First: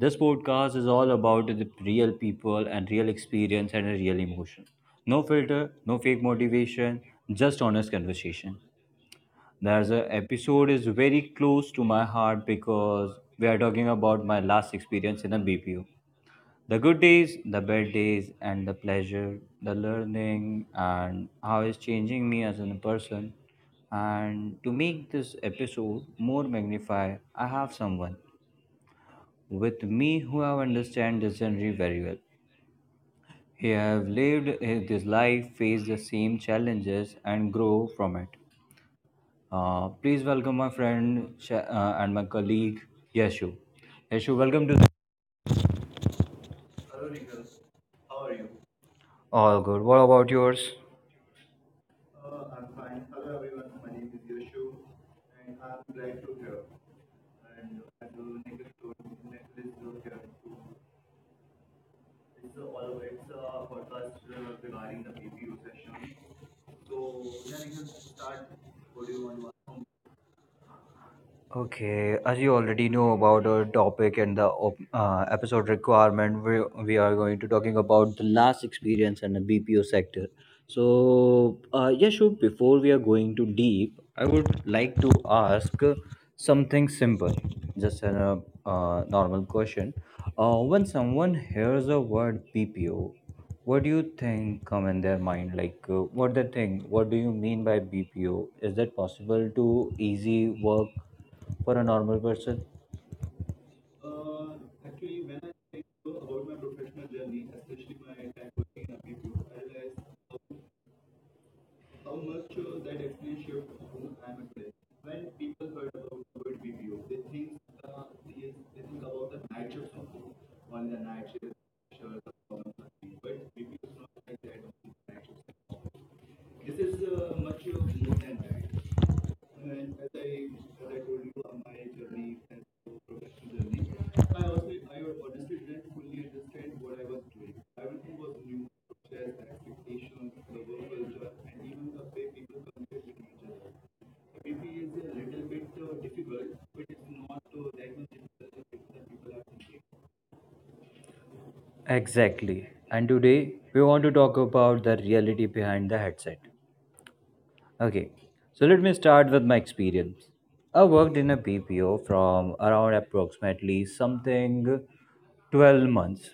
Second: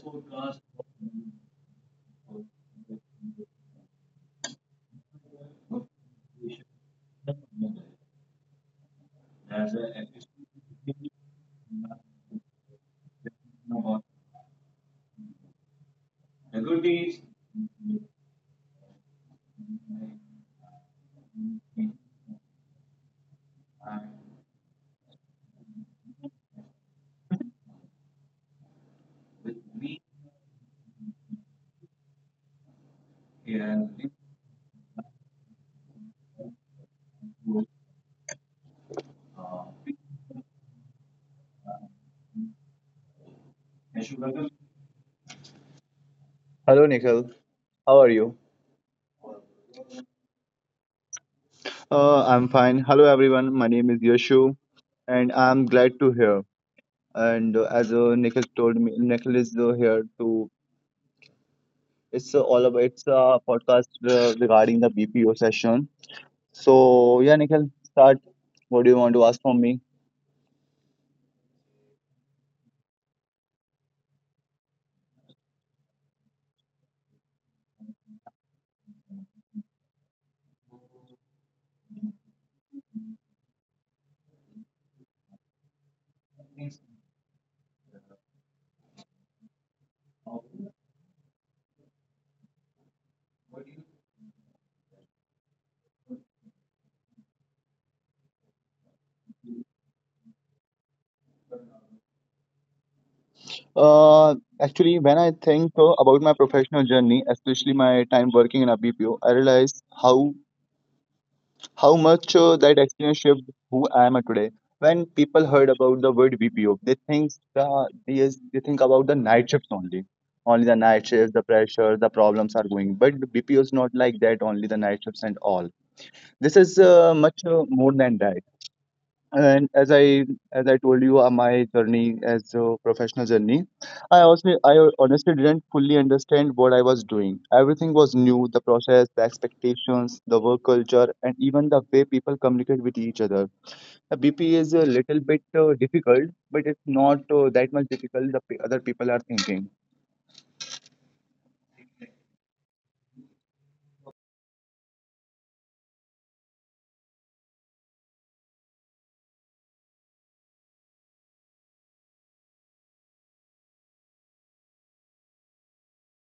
This podcast is all about the real people and real experience and real emotion. No filter, no fake motivation, just honest conversation. There's a episode is very close to my heart because we are talking about my last experience in a BPO. The good days, the bad days, and the pleasure, the learning, and how it's changing me as a person. And to make this episode more magnified, I have someone with me who have understand this journey very well. He have lived his this life, faced the same challenges, and grow from it. Please welcome my friend and my colleague Yashu. Yashu, welcome to. The- Hello, Nikhil. How are you? All good. What about yours? I'm fine. Hello, everyone. My name is Yashu, and I'm glad to hear. And as Nikhil told me, Nikhil is here to. It's all about. It's a podcast regarding the BPO session. So yeah, Nikhil, start. What do you want to ask from me? Okay, as you already know about our topic and the episode requirement, we are going to talking about the last experience in the BPO sector. So, yeah, sure. Before we are going to deep, I would like to ask something simple, just a normal question. When someone hears the word BPO, what do you think come in their mind? Like, what they think? What do you mean by BPO? Is that possible to easy work for a normal person? Actually, when I think about my professional journey, especially my time working in a BPO, I realize how much that experience shaped who I am today. When people heard about the word BPO, they think they think about the night shifts only, only the night shifts, the pressure, the problems are going. But the BPO is not like that. Only the night shifts and all. This is much more than that, and as I told you, my journey as a professional journey, I also I honestly didn't fully understand what I was doing. Everything was new: the process, the expectations, the work culture, and even the way people communicate with each other. The bp is a little bit difficult, but it's not that much difficult the other people are thinking. Exactly. And today we want to talk about the reality behind the headset. Okay, so let me start with my experience. I worked in a BPO from around approximately something 12 months.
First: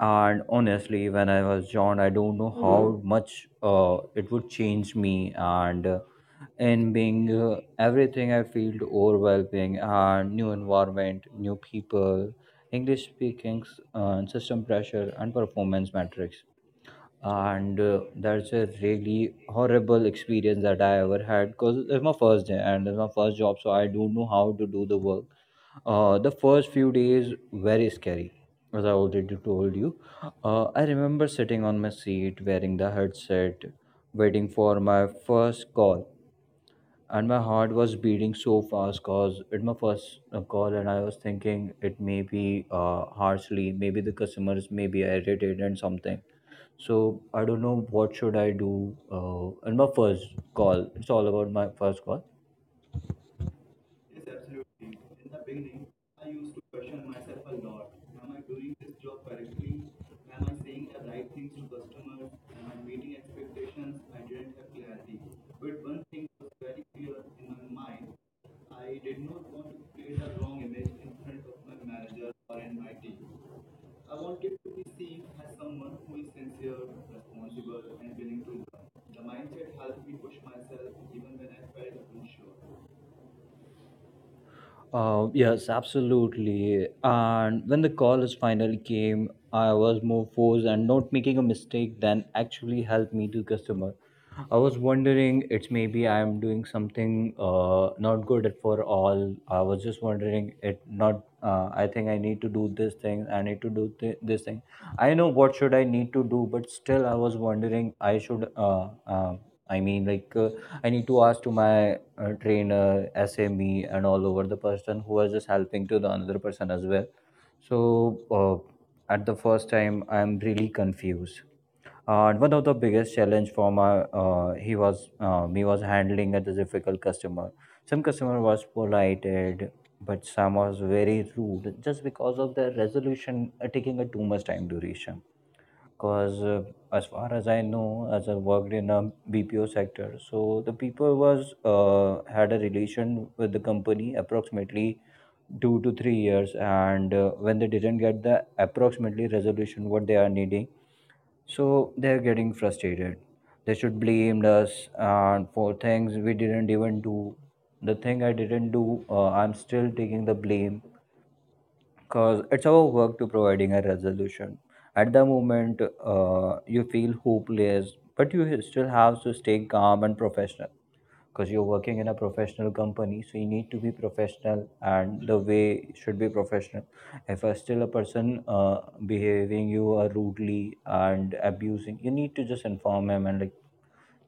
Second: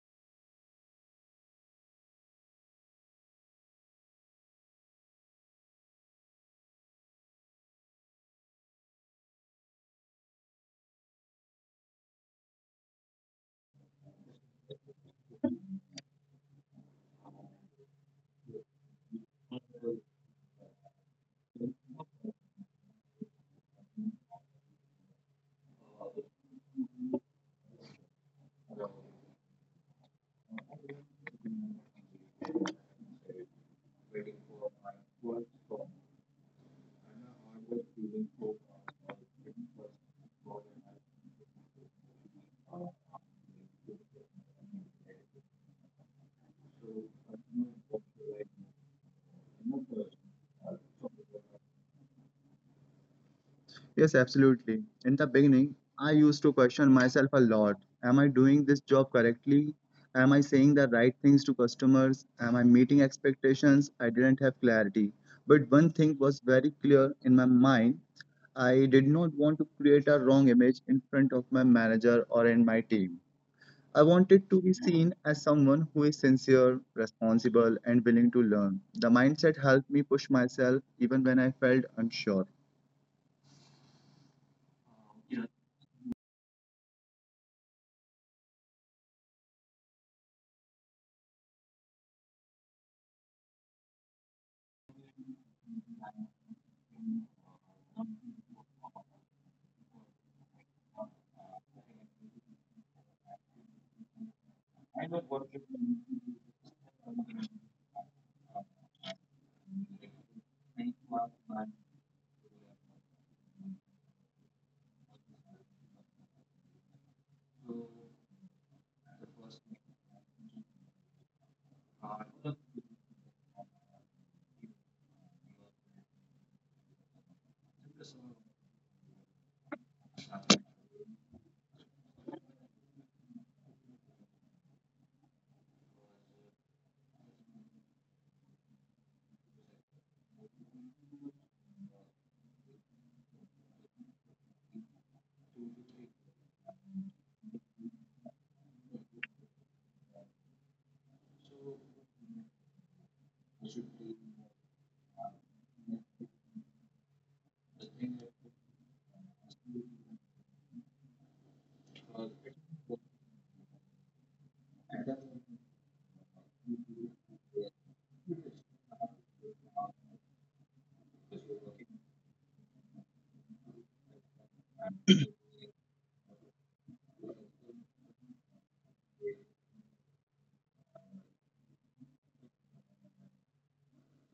And honestly, when I was joined, I don't know how much it would change me. And in being everything, I felt overwhelming and new environment, new people, English speaking, system pressure, and performance metrics and that's a really horrible experience that I ever had because it's my first day and it's my first job, so I don't know how to do the work. The first few days very scary, as I already told you. I remember sitting on my seat wearing the headset, waiting for my first call and my heart was beating so fast cause it my first call, and I was thinking it may be harshly, maybe the customers may be irritated and something. So I don't know what should I do in my first call. It's all about my first call. Yes, absolutely. In the beginning, I used to question myself a lot. Am I doing this job correctly? Am I saying the right things to customers? Am I meeting expectations? I didn't have clarity. But one thing was very clear in my mind: I did not want to create a wrong image in front of my manager or in my team. I wanted to be seen as someone who is sincere, responsible, and willing to learn. The mindset helped me push myself even when I felt unsure. Yes, absolutely. And when the call is finally came, I was more forced and not making a mistake than actually helped me to customer. I was wondering, it's maybe I'm doing something not good at for all. I was just wondering, it not. I think I need to do this thing. I need to do this thing. I know what should I need to do, but still, I was wondering. I should. I mean, like, I need to ask to my trainer, SME, and all over the person who was just helping to the another person as well. So, at the first time, I'm really confused. And one of the biggest challenge for my he was me was handling at the difficult customer. Some customer was polite, but some was very rude just because of the resolution taking a too much time duration because as far as I know, as I worked in a BPO sector, so the people was had a relation with the company approximately 2 to 3 years, and when they didn't get the approximately resolution what they are needing, so they're getting frustrated, they should blame us and for things we didn't even do. The thing I didn't do, I'm still taking the blame because it's our work to providing a resolution. At the moment, you feel hopeless, but you still have to stay calm and professional because you're working in a professional company, so you need to be professional and the way should be professional. If a still a person behaving you rudely and abusing, you need to just inform him, and like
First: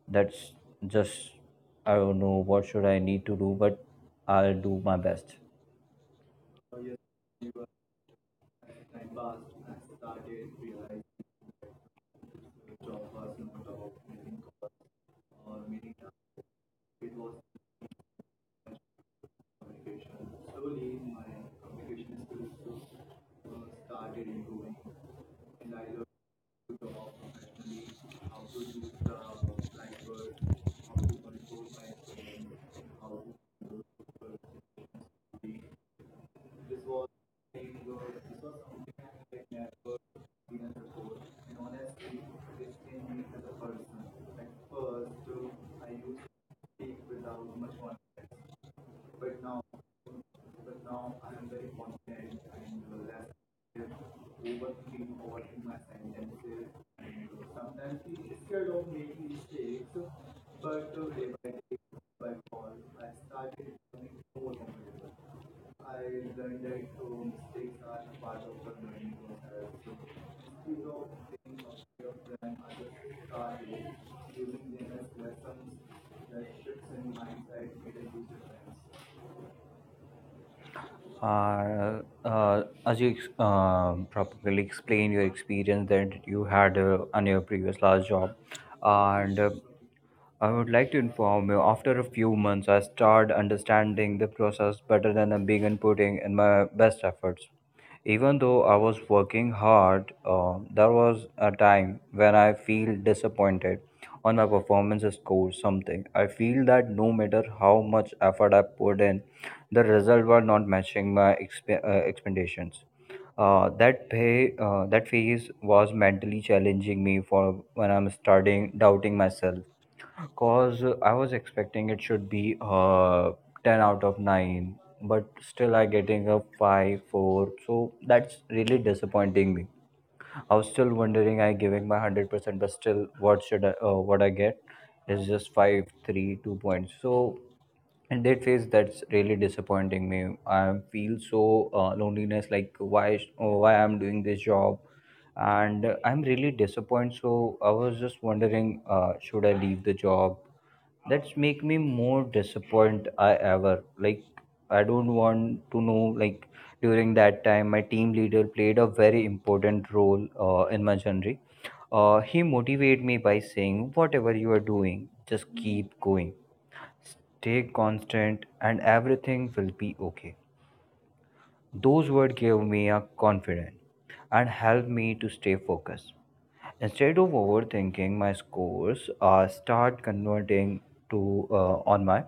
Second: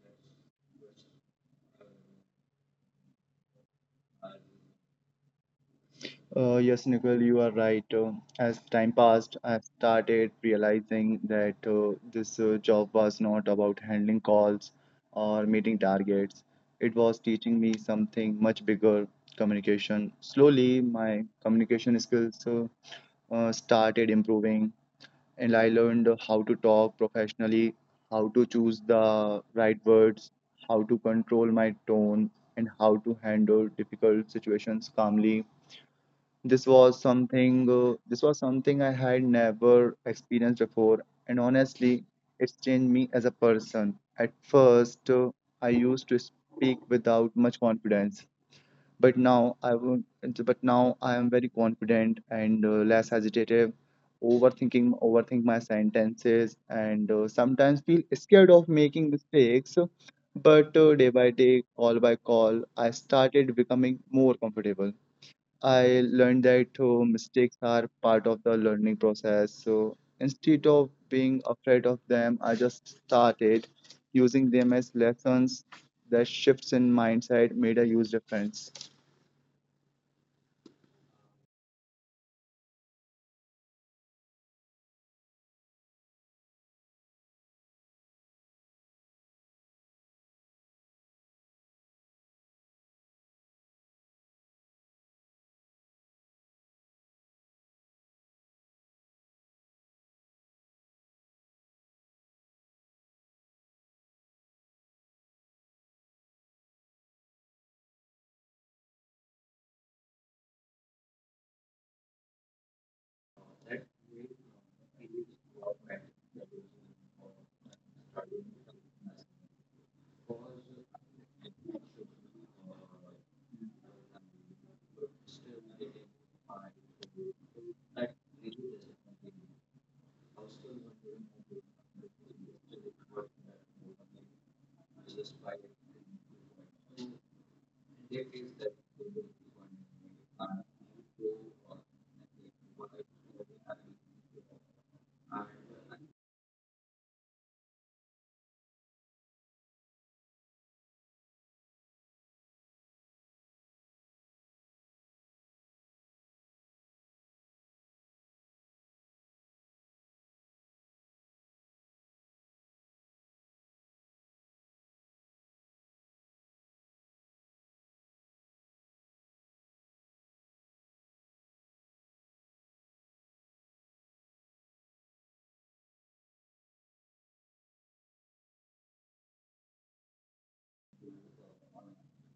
that's just, I don't know what should I need to do, but I'll do my best. Yes, Nicole, you are right. As time passed, I started realizing that this job was not about handling calls or meeting targets. It was teaching me something much bigger: communication. Slowly, my communication skills started improving, and I learned how to talk professionally, how to choose the right words, how to control my tone, and how to handle difficult situations calmly. This was something I had never experienced before, and honestly, it's changed me as a person. At first, I used to speak without much confidence, but now I won't, but now I am very confident and less hesitative, overthink my sentences, and sometimes feel scared of making mistakes. But day by day, call by call, I started becoming more comfortable. I learned that mistakes are part of the learning process. So instead of being afraid of them, I just started using them as lessons. The shifts in mindset made a huge difference. As you properly explained your experience that you had on your previous last job, and I would like to inform you after a few months, I started understanding the process better than I began putting in my best efforts. Even though I was working hard, there was a time when I feel disappointed on my performance score something. I feel that no matter how much effort I put in, the result were not matching my expectations. That phase was mentally challenging me for when I'm starting doubting myself. Cause I was expecting it should be 10 out of 9, but still I getting a 5, 4. So that's really disappointing me. I was still wondering I giving my 100%, but still what should I what I get is just 5 3 2 points. So and that phase that's really disappointing me. I feel so loneliness, like why why I'm doing this job. And I'm really disappointed, so I was just wondering should I leave the job. That's make me more disappointed I ever, like I don't want to know, like during that time my team leader played a very important role in my journey. He motivated me by saying whatever you are doing, just keep going. Stay constant and everything will be okay. Those words gave me a confidence and helped me to stay focused. Instead of overthinking my scores, I start converting to on my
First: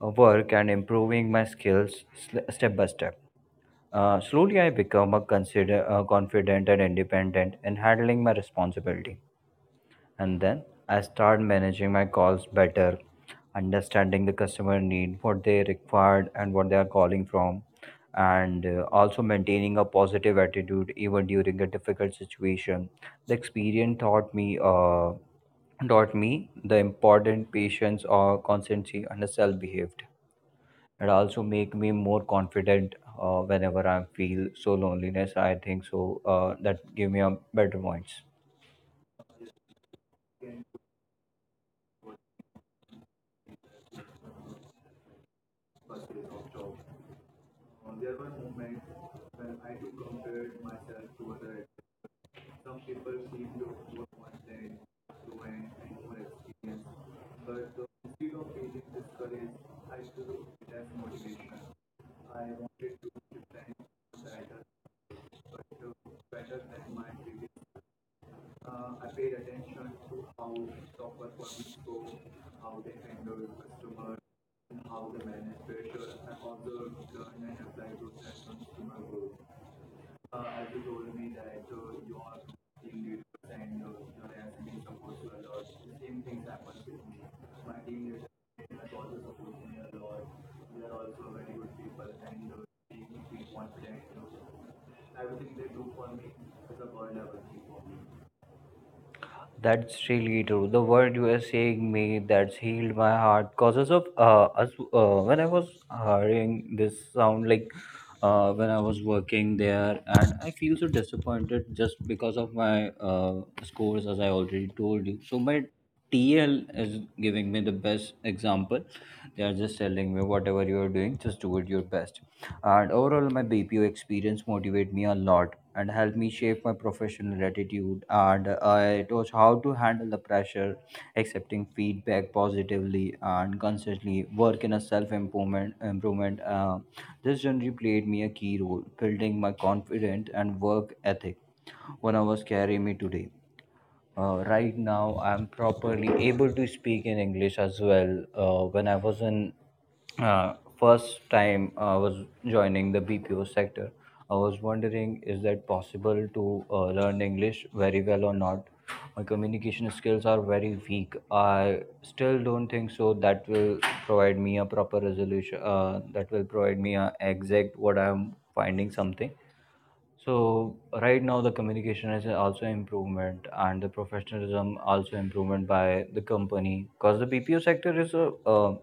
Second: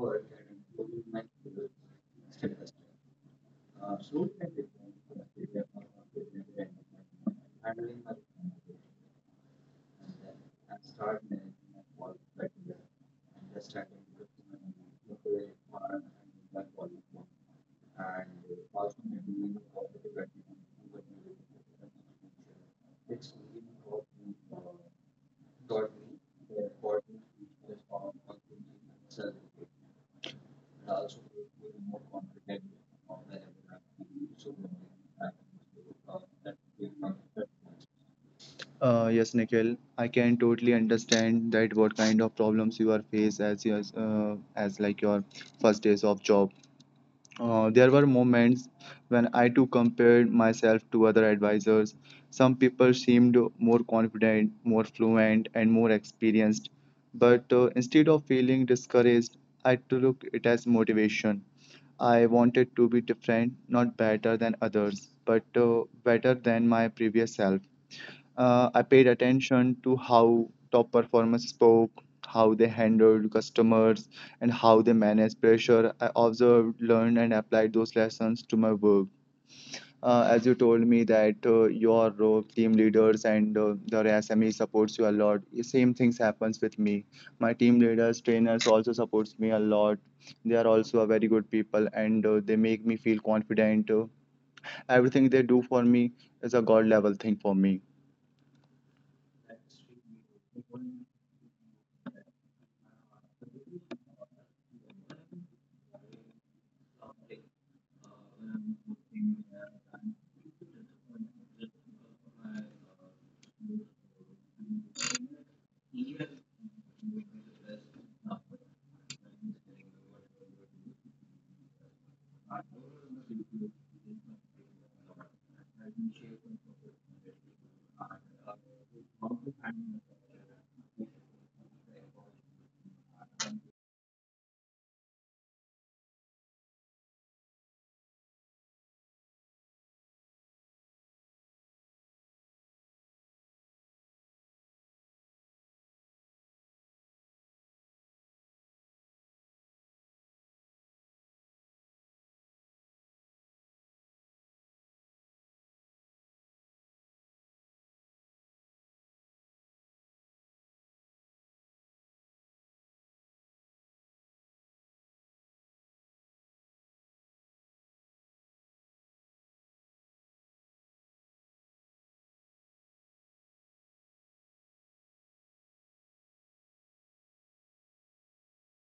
work and improving my skills step by step. Slowly, I become a consider confident and independent in handling my responsibility. And then I start managing my calls better, understanding the customer need, what they required, and what they are calling from, and also maintaining a positive attitude even during a difficult situation. The experience taught me taught me the important patience or constancy and self behaved. It also make me more confident whenever I feel so loneliness. I think so that give me a better points. Yes, Nikhil, I can totally understand that what kind of problems you are faced as your, as like your first days of job. There were moments when I too compared myself to other advisors. Some people seemed more confident, more fluent, and more experienced. But instead of feeling discouraged, I took it as motivation. I wanted to be different, not better than others, but better than my previous self. I paid attention to how top performers spoke, how they handled customers, and how they managed pressure. I observed, learned, and applied those lessons to my work. As you told me that your team leaders and the SME supports you a lot, the same things happens with me. My team leaders, trainers also supports me a lot. They are also a very good people, and they make me feel confident. Everything they do for me is a god level thing for me. That's really true. The word you are saying me that's healed my heart. Causes of us when I was hearing this sound, like when I was working there, and I feel so disappointed just because of my scores, as I already told you. So my TL is giving me the best example. They are just telling me whatever you are doing, just do it your best. And overall, my BPO experience motivated me a lot and helped me shape my professional attitude. And it was how to handle the pressure, accepting feedback positively, and constantly work in a self improvement. Improvement. This journey played me a key role, building my confidence and work ethic. One of us carry me today. Right now, I'm properly able to speak in English as well. When I was in first time I was joining the BPO sector, I was wondering is that possible to learn English very well or not? My communication skills are very weak. I still don't think so. That will provide me a proper resolution. That will provide me a exact what I'm finding something. So right now the communication is also improvement and the professionalism also improvement by the company because the BPO sector is a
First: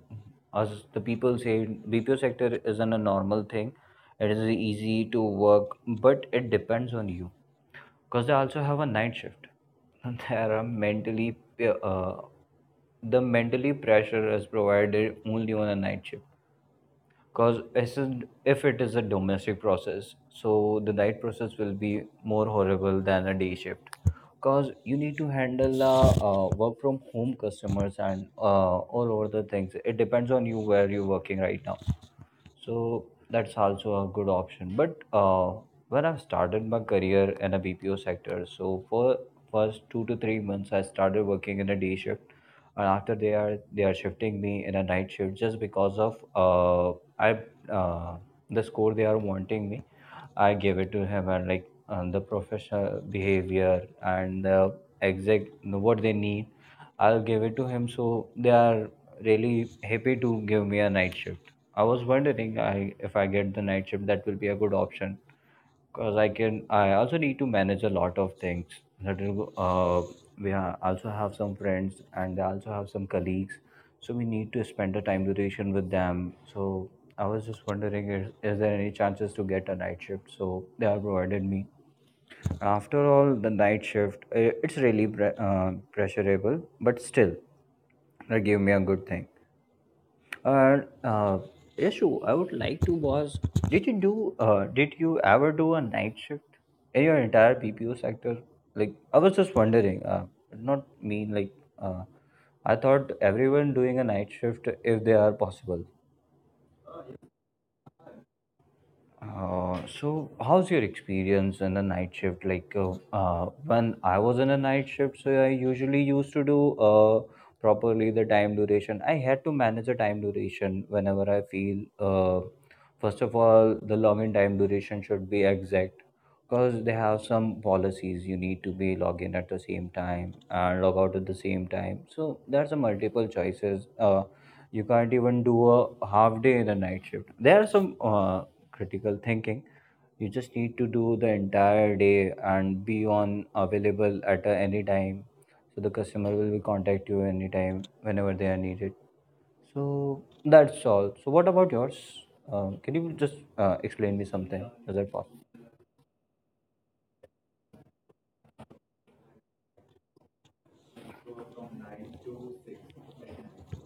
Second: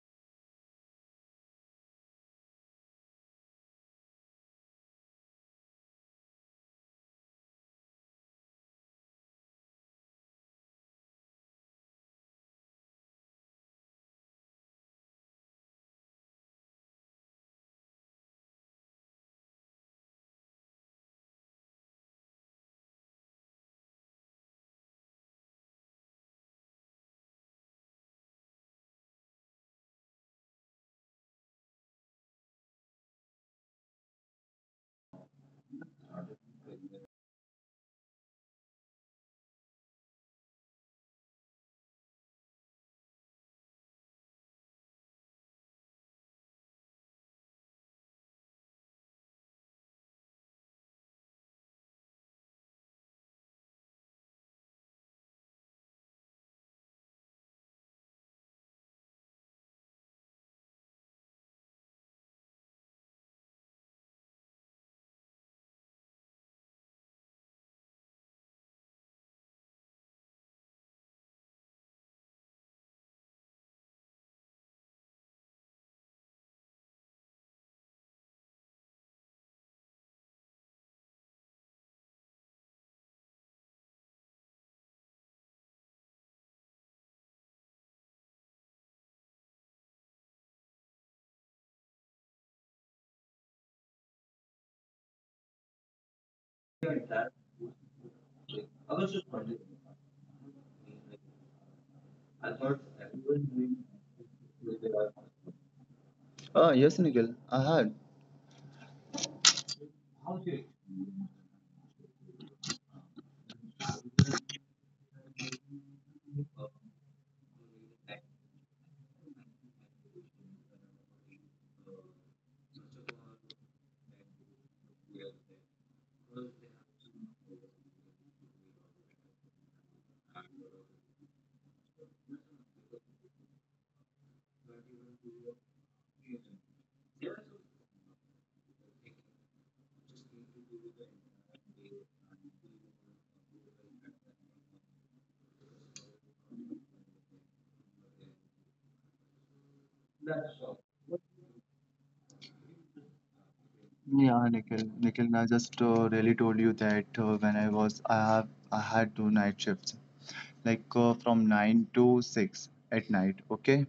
as the people say BPO sector isn't a normal thing. It is easy to work, but it depends on you because they also have a night shift. There are mentally uh, the mentally pressure is provided only on a night shift because if it is a domestic process, so the night process will be more horrible than a day shift because you need to handle work from home customers and all over the things it depends on you where you're working right now. So that's also a good option. But when I started my career in a BPO sector, so for first 2 to 3 months, I started working in a day shift, and after they are shifting me in a night shift just because of I uh, the score they are wanting me. I gave it to him, and like, and the professional behavior and the exact what they need, I'll give it to him. So they are really happy to give me a night shift. I was wondering I, if I get the night shift, that will be a good option because I can. I also need to manage a lot of things. That will, we also have some friends and I also have some colleagues, so we need to spend a time duration with them. So I was just wondering, is there any chances to get a night shift? So they have provided me. After all, the night shift, it's really pressurable, but still, that gave me a good thing. And Yashu, I would like to was did you do did you ever do a night shift in your entire BPO sector? Like I was just wondering, not mean like uh, I thought everyone doing a night shift if they are possible. Yes, Nikhil, I had. So how's your experience in the night shift? Like when I was in a night shift, so I usually used to do properly the time duration. I had to manage the time duration whenever I feel. First of all, the login time duration should be exact because they have some policies. You need to be log in at the same time and log out at the same time. So there's a multiple choices. You can't even do a half day in a night shift. There are some critical thinking, you just need to do the entire day and be on available at a, any time, so the customer will be contact you anytime whenever they are needed. So that's all. So what about yours? Um, can you just explain me Yeah, something, Nikhil. is that Nikhil, possible? I just really told you that when I was, I have, I had two night shifts, like from 9 to 6 at night. Okay,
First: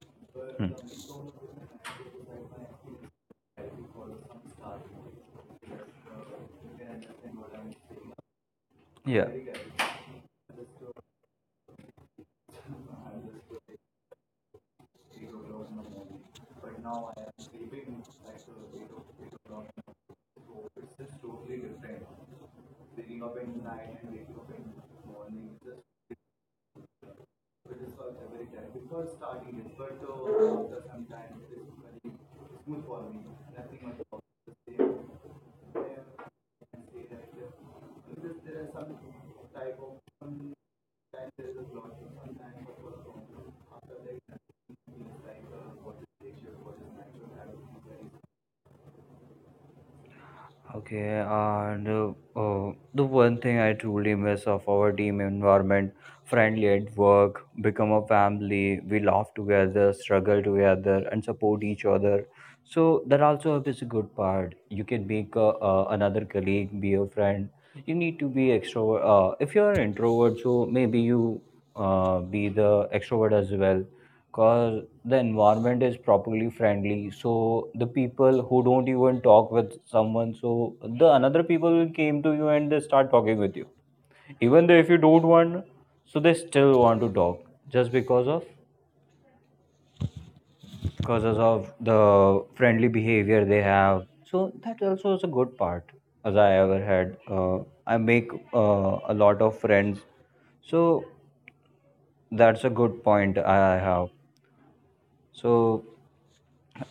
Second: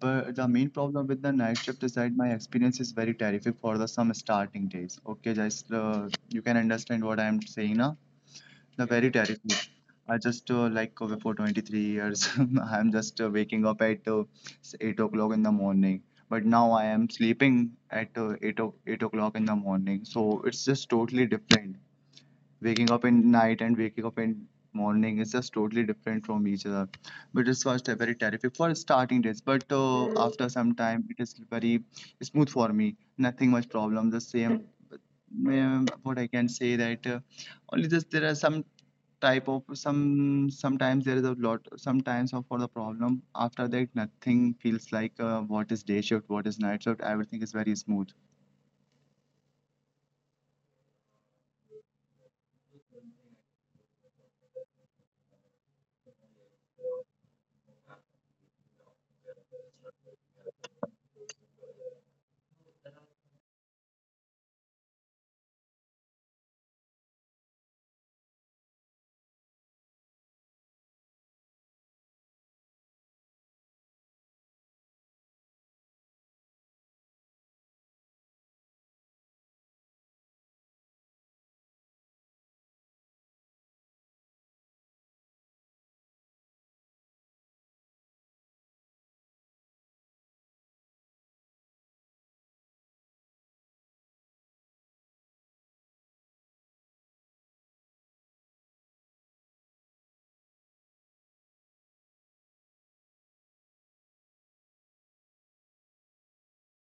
but the main Hmm. problem with the night shift is that my experience is very terrific for the some starting days. Okay, just you can understand what I am saying now. No, very Yeah. terrible. I just like for 23 years, I'm just waking up at 8 o'clock in the morning. But now I am sleeping at 8, 8 o'clock in the morning. So it's just totally different. Waking up in night and waking up in morning is just totally different from each other. But it's was very terrific for starting days. But after some time, it is very smooth for me. Nothing much problem. The same, what I can say that. Only just there are some type of some sometimes there is a lot sometimes of for the problem. After that nothing feels like what is day shift, what is night shift, everything is very smooth. Okay, and the one thing I truly miss of our team environment, friendly at work, become a family. We laugh together, struggle together, and support each other. So that also is a good part. You can make another colleague, be a friend. You need to be extrovert. If you're an introvert, so maybe you be the extrovert as well, because the environment is properly friendly. So the people who don't even talk with someone, so the another people will came to you and they start talking with you, even though if you don't want, so they still want to talk just because of the friendly behavior they have. So that also is a good part as I ever had. I make a lot of friends. So that's a good point I have. So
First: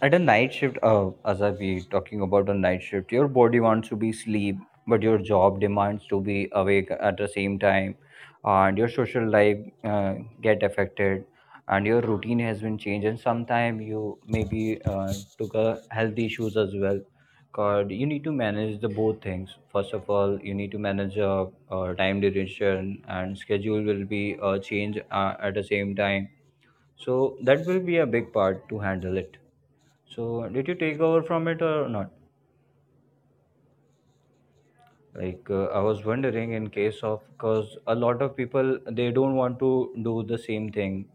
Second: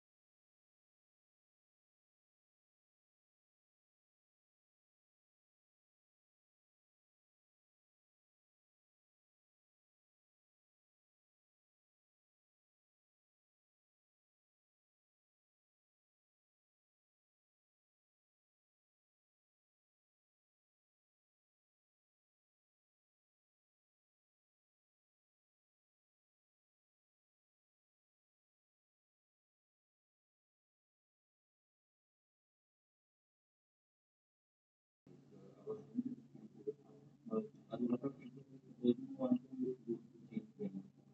at a night shift, as I be talking about a night shift, your body wants to be sleep, but your job demands to be awake at the same time, and your social life uh, get affected, and your routine has been changed, and sometimes you maybe took a health issues as well. Cause you need to manage the both things. First of all, you need to manage time duration and schedule will be changed at the same time. So that will be a big part to handle it. So, did you take over from it or not? Like, I was wondering in case of because a lot of people they don't want to do the same thing,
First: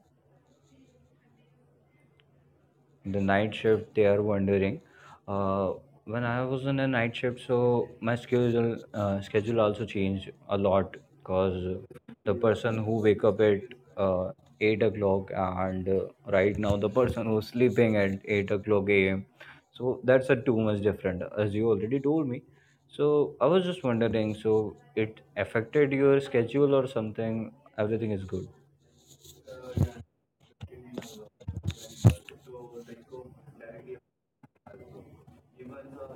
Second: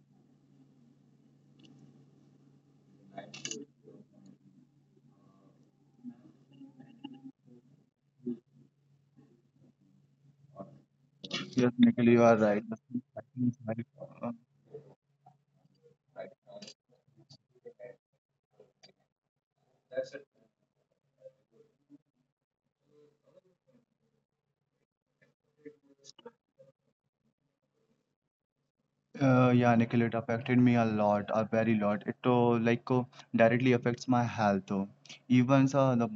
the night shift they are wondering. Uh, when I was in a night shift, so my schedule also changed a lot Yes, because Nikhil, you the are right. person who wake up at uh, 8 o'clock, and right now the person who's sleeping at 8 o'clock am, so that's a too much different, as you already told me. So I was just wondering, so it affected your schedule or something? Everything is good. Yeah, Nikhil, it affected me a lot, a very lot. It like Directly affects my health. Even uh, the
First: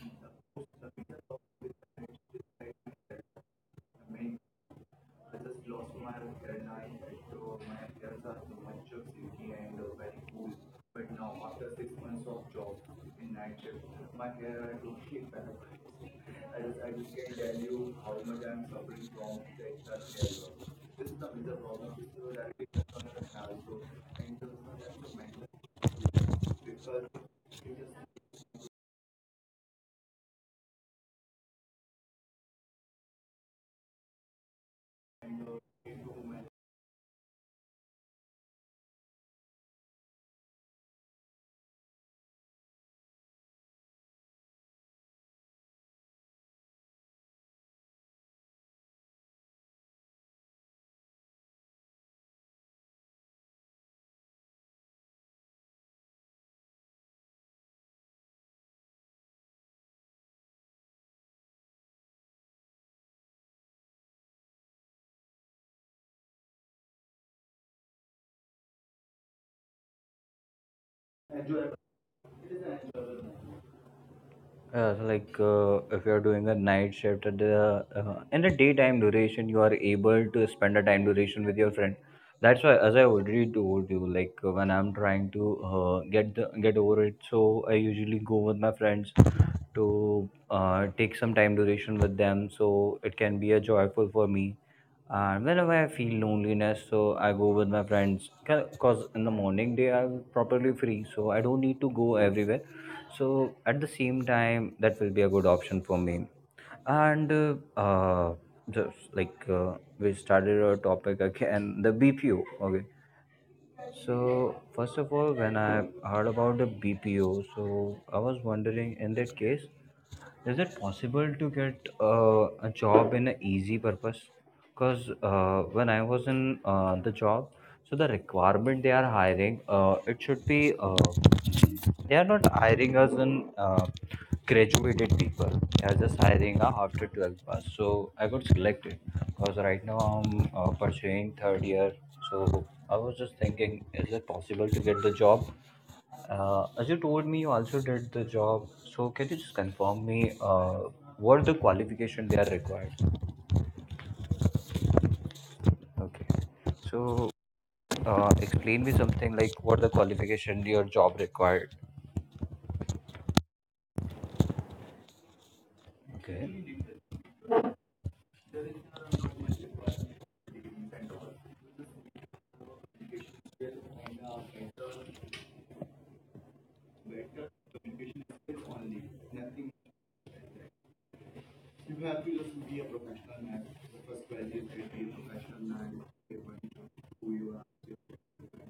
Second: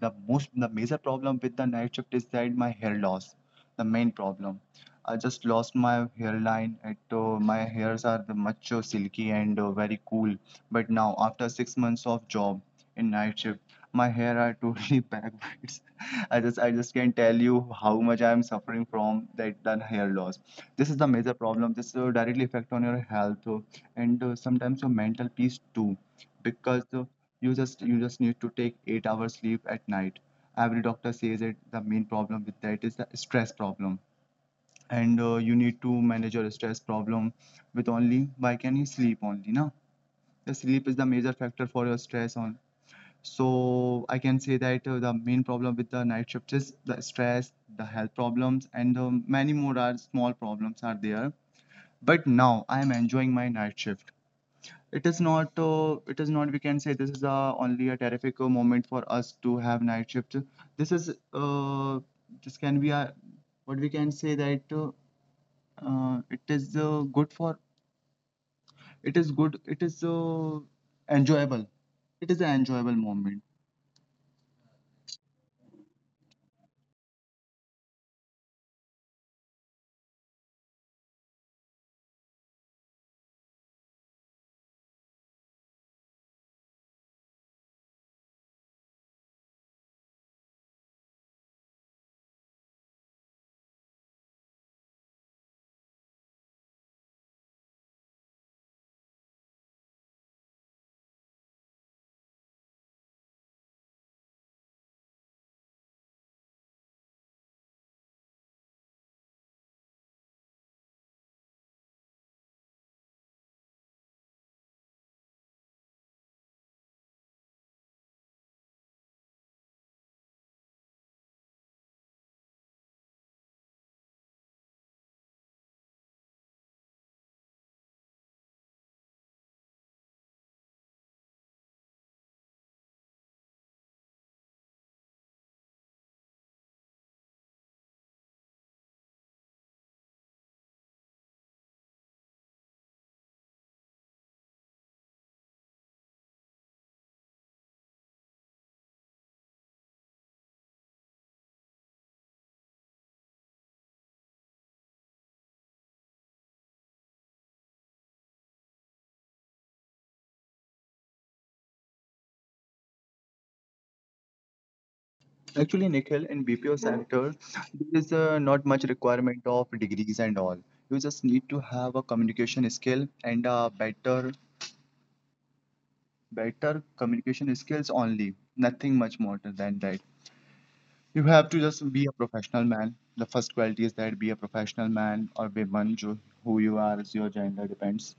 the most the major problem with the night shift is that my hair loss, the main problem. I just lost my hairline. It My hairs are the much silky and very cool. But now after 6 months of job in night shift, my hair are totally backwards. I just can't tell you how much I am suffering from that hair loss. This is the major problem. This directly affect on your health, and sometimes your mental peace too, because you just need to take 8 hours sleep at night. Every doctor says it. The main problem with that is the stress problem, and you need to manage your stress problem with only by can you sleep only now. The sleep is the major factor for your stress on. So I can say that the main problem with the night shift is the stress, the health problems, and many more are small problems are there. But now I am enjoying my night shift. It is not, we can say, this is only a terrific moment for us to have night shift. this is uh, this can be a, what we can say that, it is good for, it is good, it is enjoyable, it is an enjoyable moment. So, like if you are doing a night shift at the in the daytime duration, you are able to spend a time duration with your friend. That's why, as I already told you, like when I'm trying to get the, get over it, so I usually go with my friends to take some time duration with them. So it can be a joyful for me. And whenever I feel loneliness, so I go with my friends. Cause in the morning they are properly free, so I don't need to go everywhere, so at the same time, that will be a good option for me. And uh, uh, just like we started our topic again, the BPO. Okay. So first of all, when I heard about the BPO, so I was wondering in that case, is it possible to get a job in an easy purpose? Because when I was in the job, so the requirement they are hiring, it should be they are not hiring us in graduated people. They are just hiring a after 12th pass. So I got selected because right now I'm pursuing third year. So I was just thinking, is it possible to get the job as you told me, you also did the job. So can you just confirm me what the qualification they are required? Okay. So explain me something, like what the qualification your job required. Actually, Nikhil, Okay. in BPO sector there is not much requirement of degrees and all. You just need to have a communication skill and a better communication skills, only, nothing much more than that, right? You have to just be a professional man. The first quality is that be a professional man or woman, who you are is your gender depends.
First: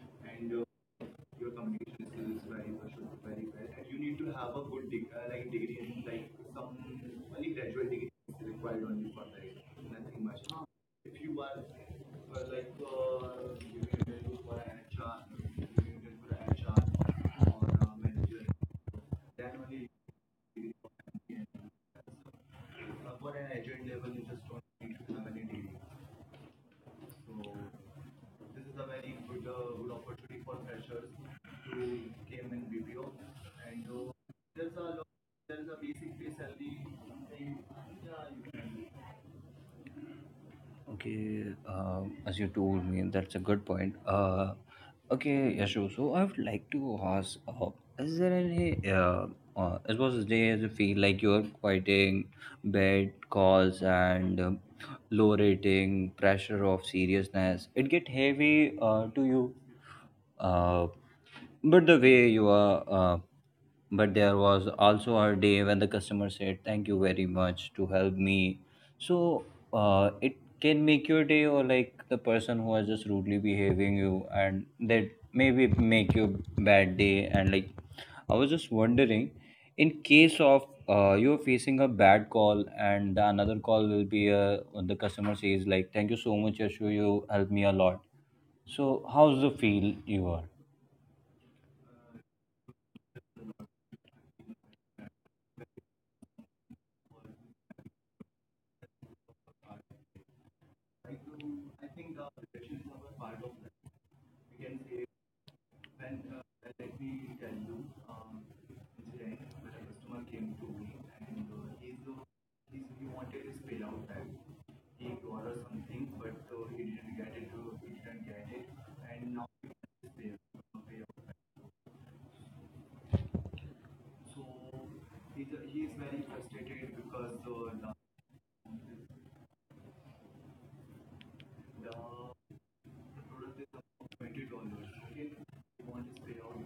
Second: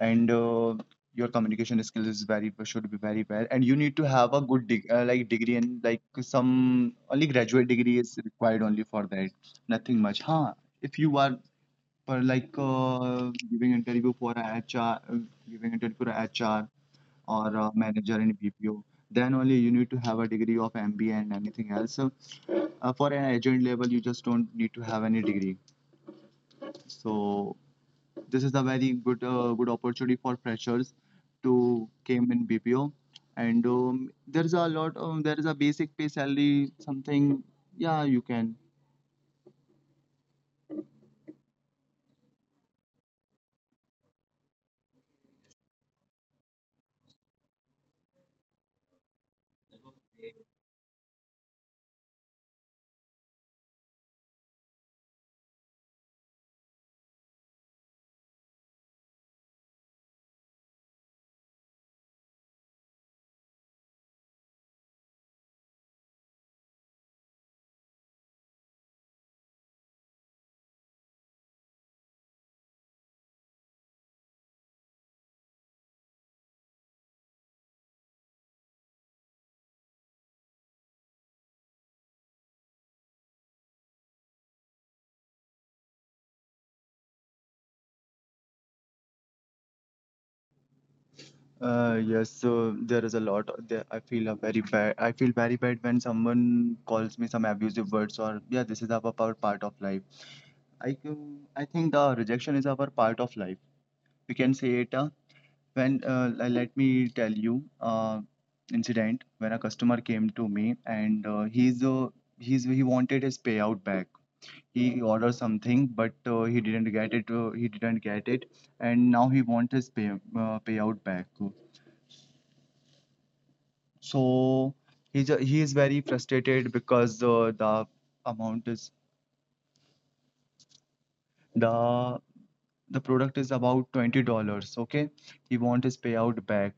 And your communication skills is very should be very well, and you need to have a good degree, and like some only graduate degree is required only for that, nothing much, huh. If you are, for like giving interview for a HR or a manager in BPO, then only you need to have a degree of MBA and anything else. So, for an agent level, you just don't need to have any degree. So this is a very good good opportunity for freshers to came in BPO, and there is a lot. There is a basic pay salary something. Yeah, you can. Okay, as you told me, that's a good point. Okay, Yashu, so I would like to ask, is there any, uh, as was the day as you feel like you're fighting bad calls and low rating, pressure of seriousness, it get heavy to you? Uh, but the way you are, But there was also a day when the customer said, "Thank you very much to help me." So it can make your day, or like the person who was just rudely behaving you, and that maybe make you bad day. And like, I was just wondering, in case of you're facing a bad call, and the another call will be when the customer says like, "Thank you so much, Yashu, you helped me a lot." So how's the feel you are? Yes, so there is a lot. There, I feel a very bad. I feel very bad when someone calls me some abusive words or yeah, this is a part of life. I think the rejection is our part of life. We can say it let me tell you incident when a customer came to me and he wanted his payout back. He ordered something, but he didn't get it. He didn't get it, and now he wants his payout back. So he is very frustrated because amount is the the product is about $20. Okay, he want his payout back,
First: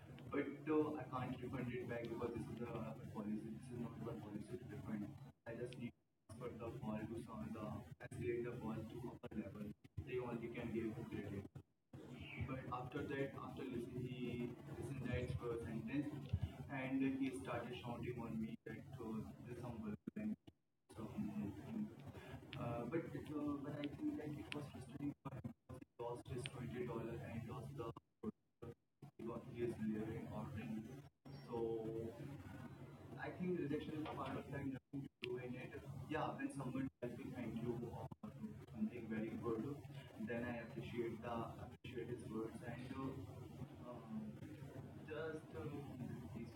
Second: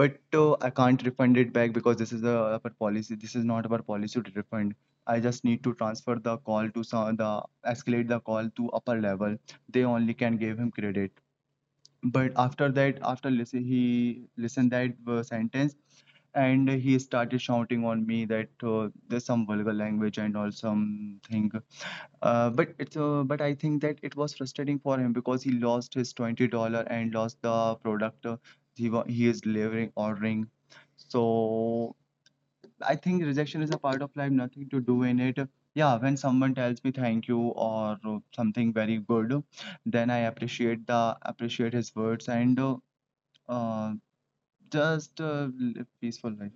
but I can't refund it back because this is the our policy, this is not our policy to refund. I just need to transfer the call to some the escalate the call to upper level. They only can give him credit. But after that, after listen he listened that sentence, and he started shouting on me that there's some vulgar language and all something. But I think that it was frustrating for him because he lost his $20 and lost the product, he is delivering ordering. So I think rejection is a part of life, nothing to do in it. Yeah, when someone tells me thank you or something very good, then I appreciate his words, and uh, just live peaceful life.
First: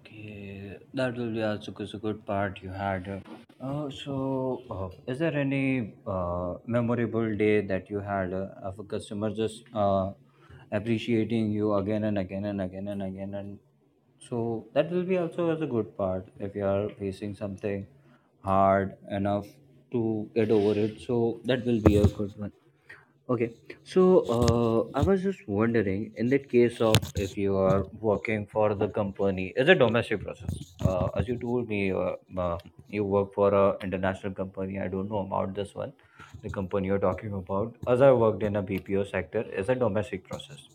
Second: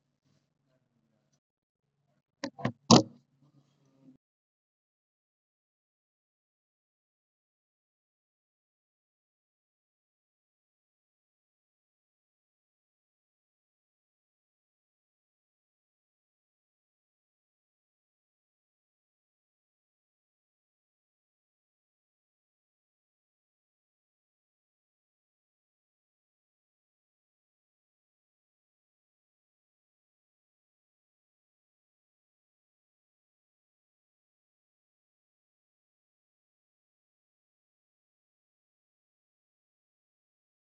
Okay, that will be also a good part you had. So, is there any memorable day that you had of a customer just appreciating you again and again and again and again? And so that will be also as a good part if you are facing something hard enough to get over it. So that will be a good one. Okay, so I was just wondering, in that case of if you are working for the company, it's a domestic process. As you told me, you work for a international company. I don't know about this one, the company you're talking about. As I worked in a BPO sector, it's a domestic process.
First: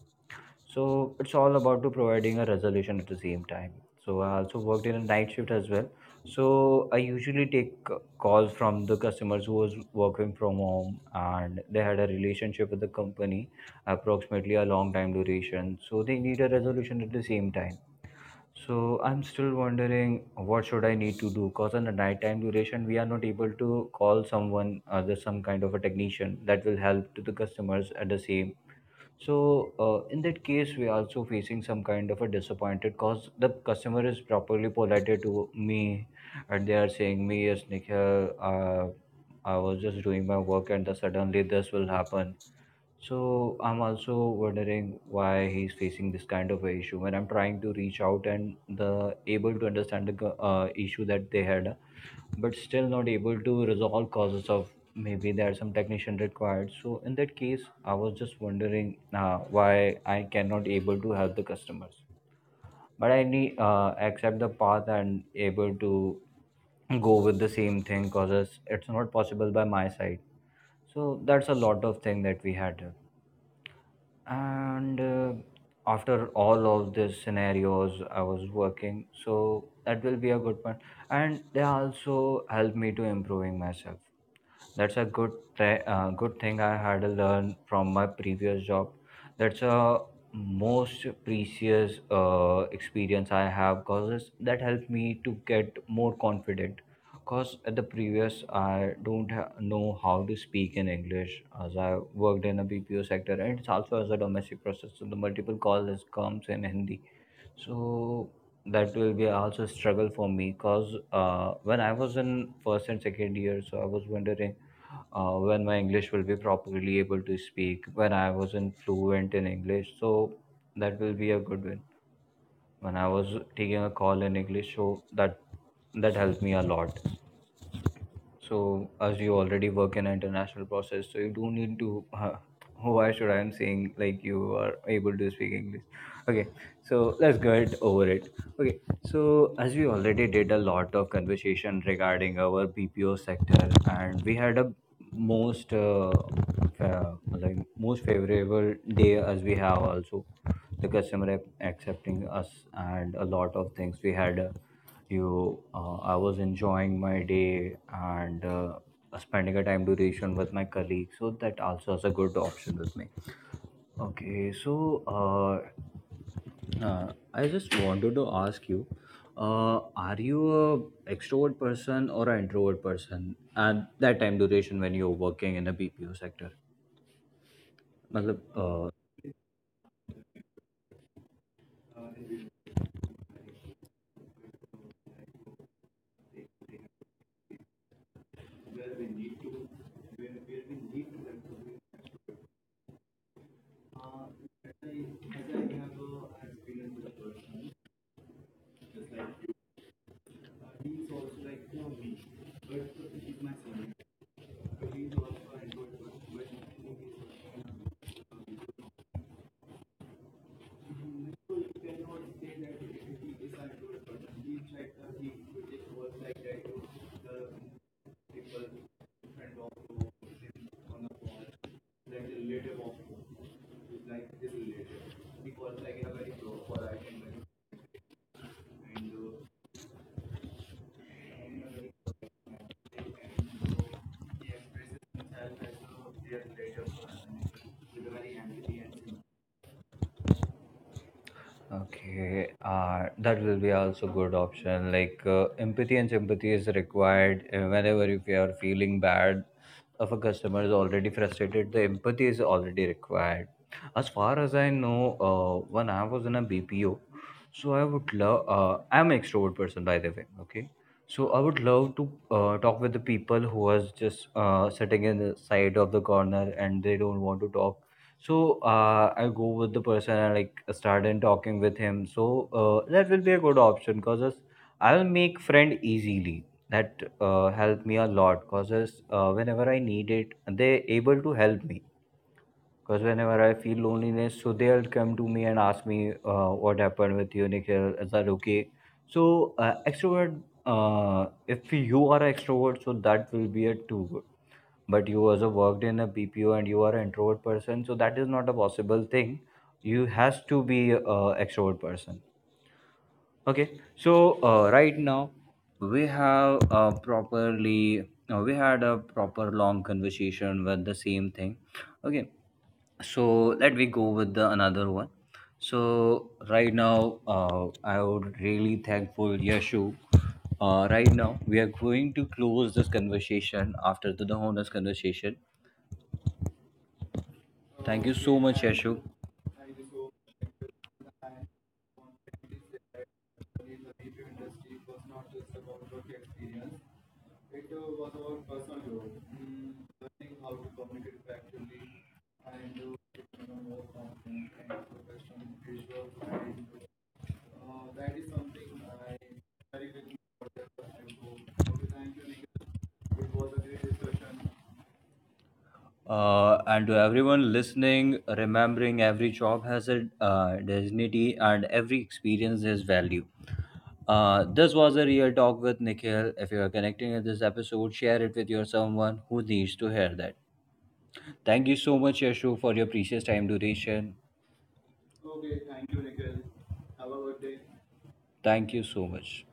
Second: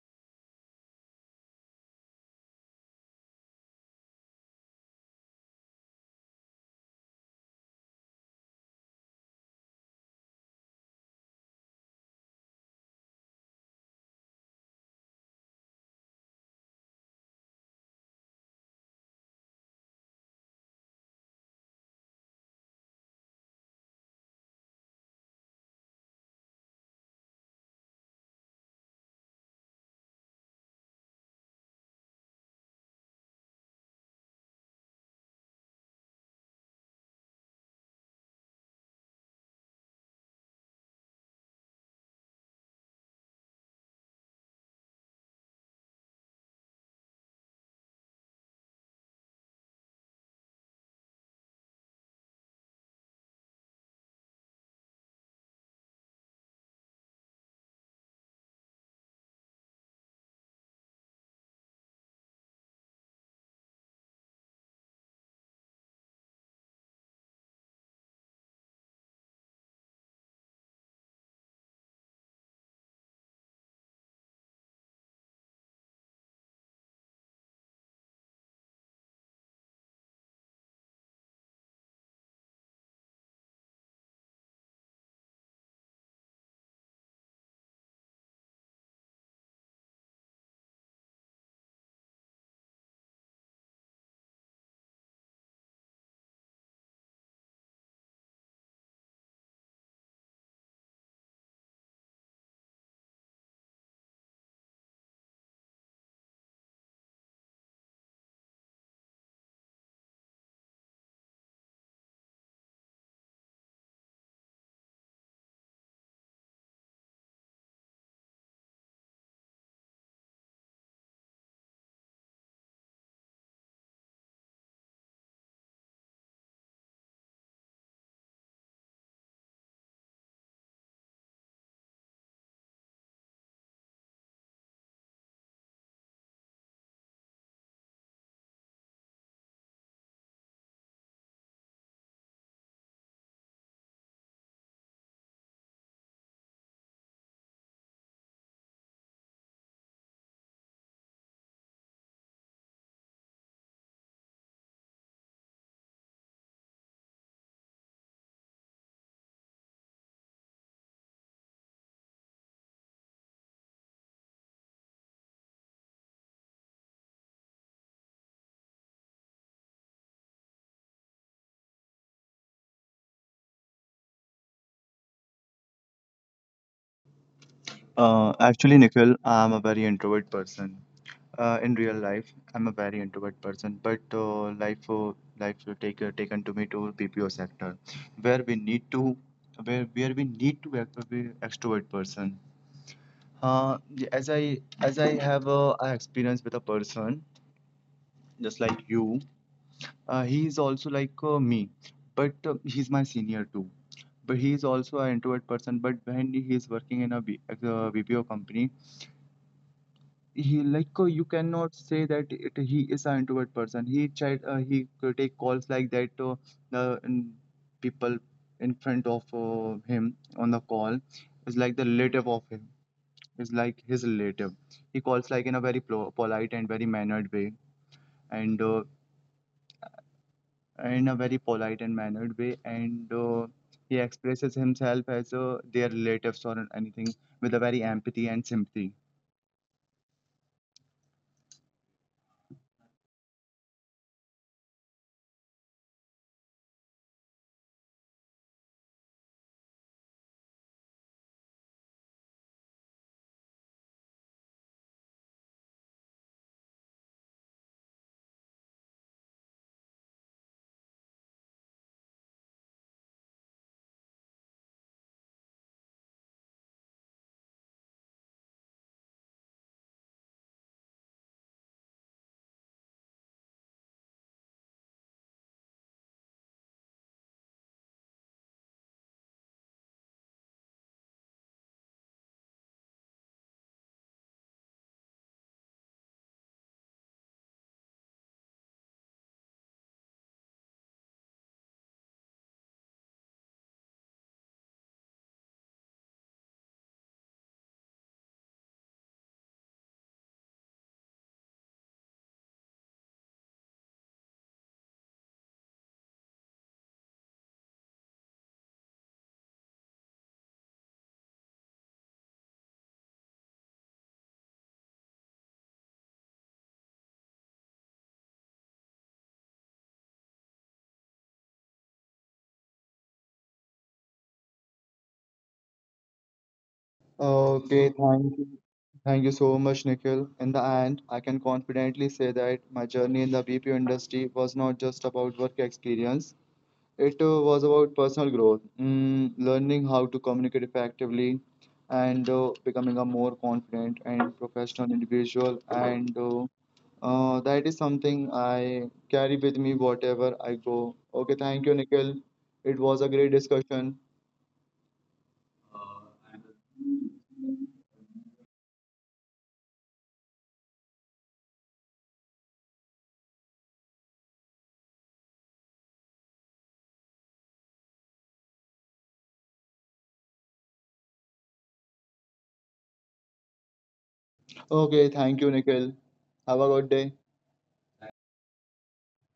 So it's all about to providing a resolution at the same time. So I also worked in a night shift as well. So I usually take calls from the customers who was working from home and they had a relationship with the company, approximately a long time duration. So they need a resolution at the same time. So I'm still wondering, what should I need to do? Cause on the night time duration, we are not able to call someone, there's some kind of a technician that will help to the customers at the same. So in that case, we are also facing some kind of a disappointed because the customer is properly polite to me, and they are saying me, yes, Nikhil, I was just doing my work, and the, suddenly this will happen. So I'm also wondering why he's facing this kind of a issue. When I'm trying to reach out and the able to understand the issue that they had, but still not able to resolve causes of maybe there are some technician required. So in that case I was just wondering, why I cannot able to help the customers, but I need accept the path and able to go with the same thing because it's not possible by my side. So that's a lot of thing that we had, and after all of these scenarios I was working, so that will be a good one, and they also helped me to improving myself. That's a good good thing I had to learn from my previous job. That's a most precious experience I have because that helped me to get more confident. Cause at the previous I don't know how to speak in English, as I worked in a BPO sector and it's also as a domestic process. So the multiple calls comes in Hindi. So that will be also a struggle for me, because when I was in first and second year, so I was wondering when my English will be properly able to speak, when I wasn't fluent in English. So that will be a good win. When I was taking a call in English, so that helped me a lot. So, as you already work in an international process, so you do need to. Why should I'm saying like you are able to speak English? Okay, so let's get over it. Okay, so as we already did a lot of conversation regarding our BPO sector, and we had a most uh, like most favorable day, as we have also the customer accepting us and a lot of things we had. You I was enjoying my day and spending a time duration with my colleague, so that also is a good option with me. Okay, so uh, I just wanted to ask you, are you a extrovert person or an introvert person at that time duration when you're working in a BPO sector? मतलब Actually, Nikhil, I'm a very introvert person. In real life, I'm a very introvert person, but life will taken to me to BPO sector, where we need to where we need to be extrovert person. As I have a experience with a person just like you, he is also like me, but he's my senior too. But he is also an introvert person. But when he is working in a BPO company, he like you cannot say that it, he is an introvert person. He tried he could take calls like that. The n- People in front of him on the call is like the relative of him, is like his relative. He calls like in a very polite and very mannered way, and in a very polite and mannered way, and he expresses himself as their relatives or anything with a very empathy and sympathy. okay, that will be also good option. Like empathy and sympathy is required whenever if you are feeling bad, if a customer is already frustrated, the empathy is already required. As far as I know, when I was in a BPO, so I would love. I'm an extrovert person, by the way. Okay, so I would love to talk with the people who was just sitting in the side of the corner and they don't want to talk. So I go with the person and like started talking with him. So that will be a good option because I will make friend easily. That helped me a lot because whenever I need it, they able to help me. Because whenever I feel loneliness, so they'll come to me and ask me, what happened with you, Nikhil? Is that okay? So extrovert, if you are an extrovert, so that will be a two, but you also worked in a BPO and you are an introvert person, so that is not a possible thing. You has to be a extrovert person. Okay, so right now we have properly we had a proper long conversation with the same thing. Okay, so let me go with the another one. So right now I would really thankful Yashu. Right now we are going to close this conversation after the honest conversation. Thank you Okay, so thank much, you. Ashok. Thank you so much, Nikhil. In the end, I can confidently say that my journey in the BPO industry was not just about work experience. It was about personal growth, mm, learning how to communicate effectively, and becoming a more confident and professional individual. And That is something I carry with me whatever I go. Okay, thank you, Nikhil. It was a great discussion. And to everyone listening, remembering every job has a dignity and every experience has value. This was a real talk with Nikhil. If you are connecting with this episode, share it with your someone who needs to hear that. Thank you so much, Yashu, for your precious time duration. Okay, thank you, Nikhil. Have a good day. Thank you so much.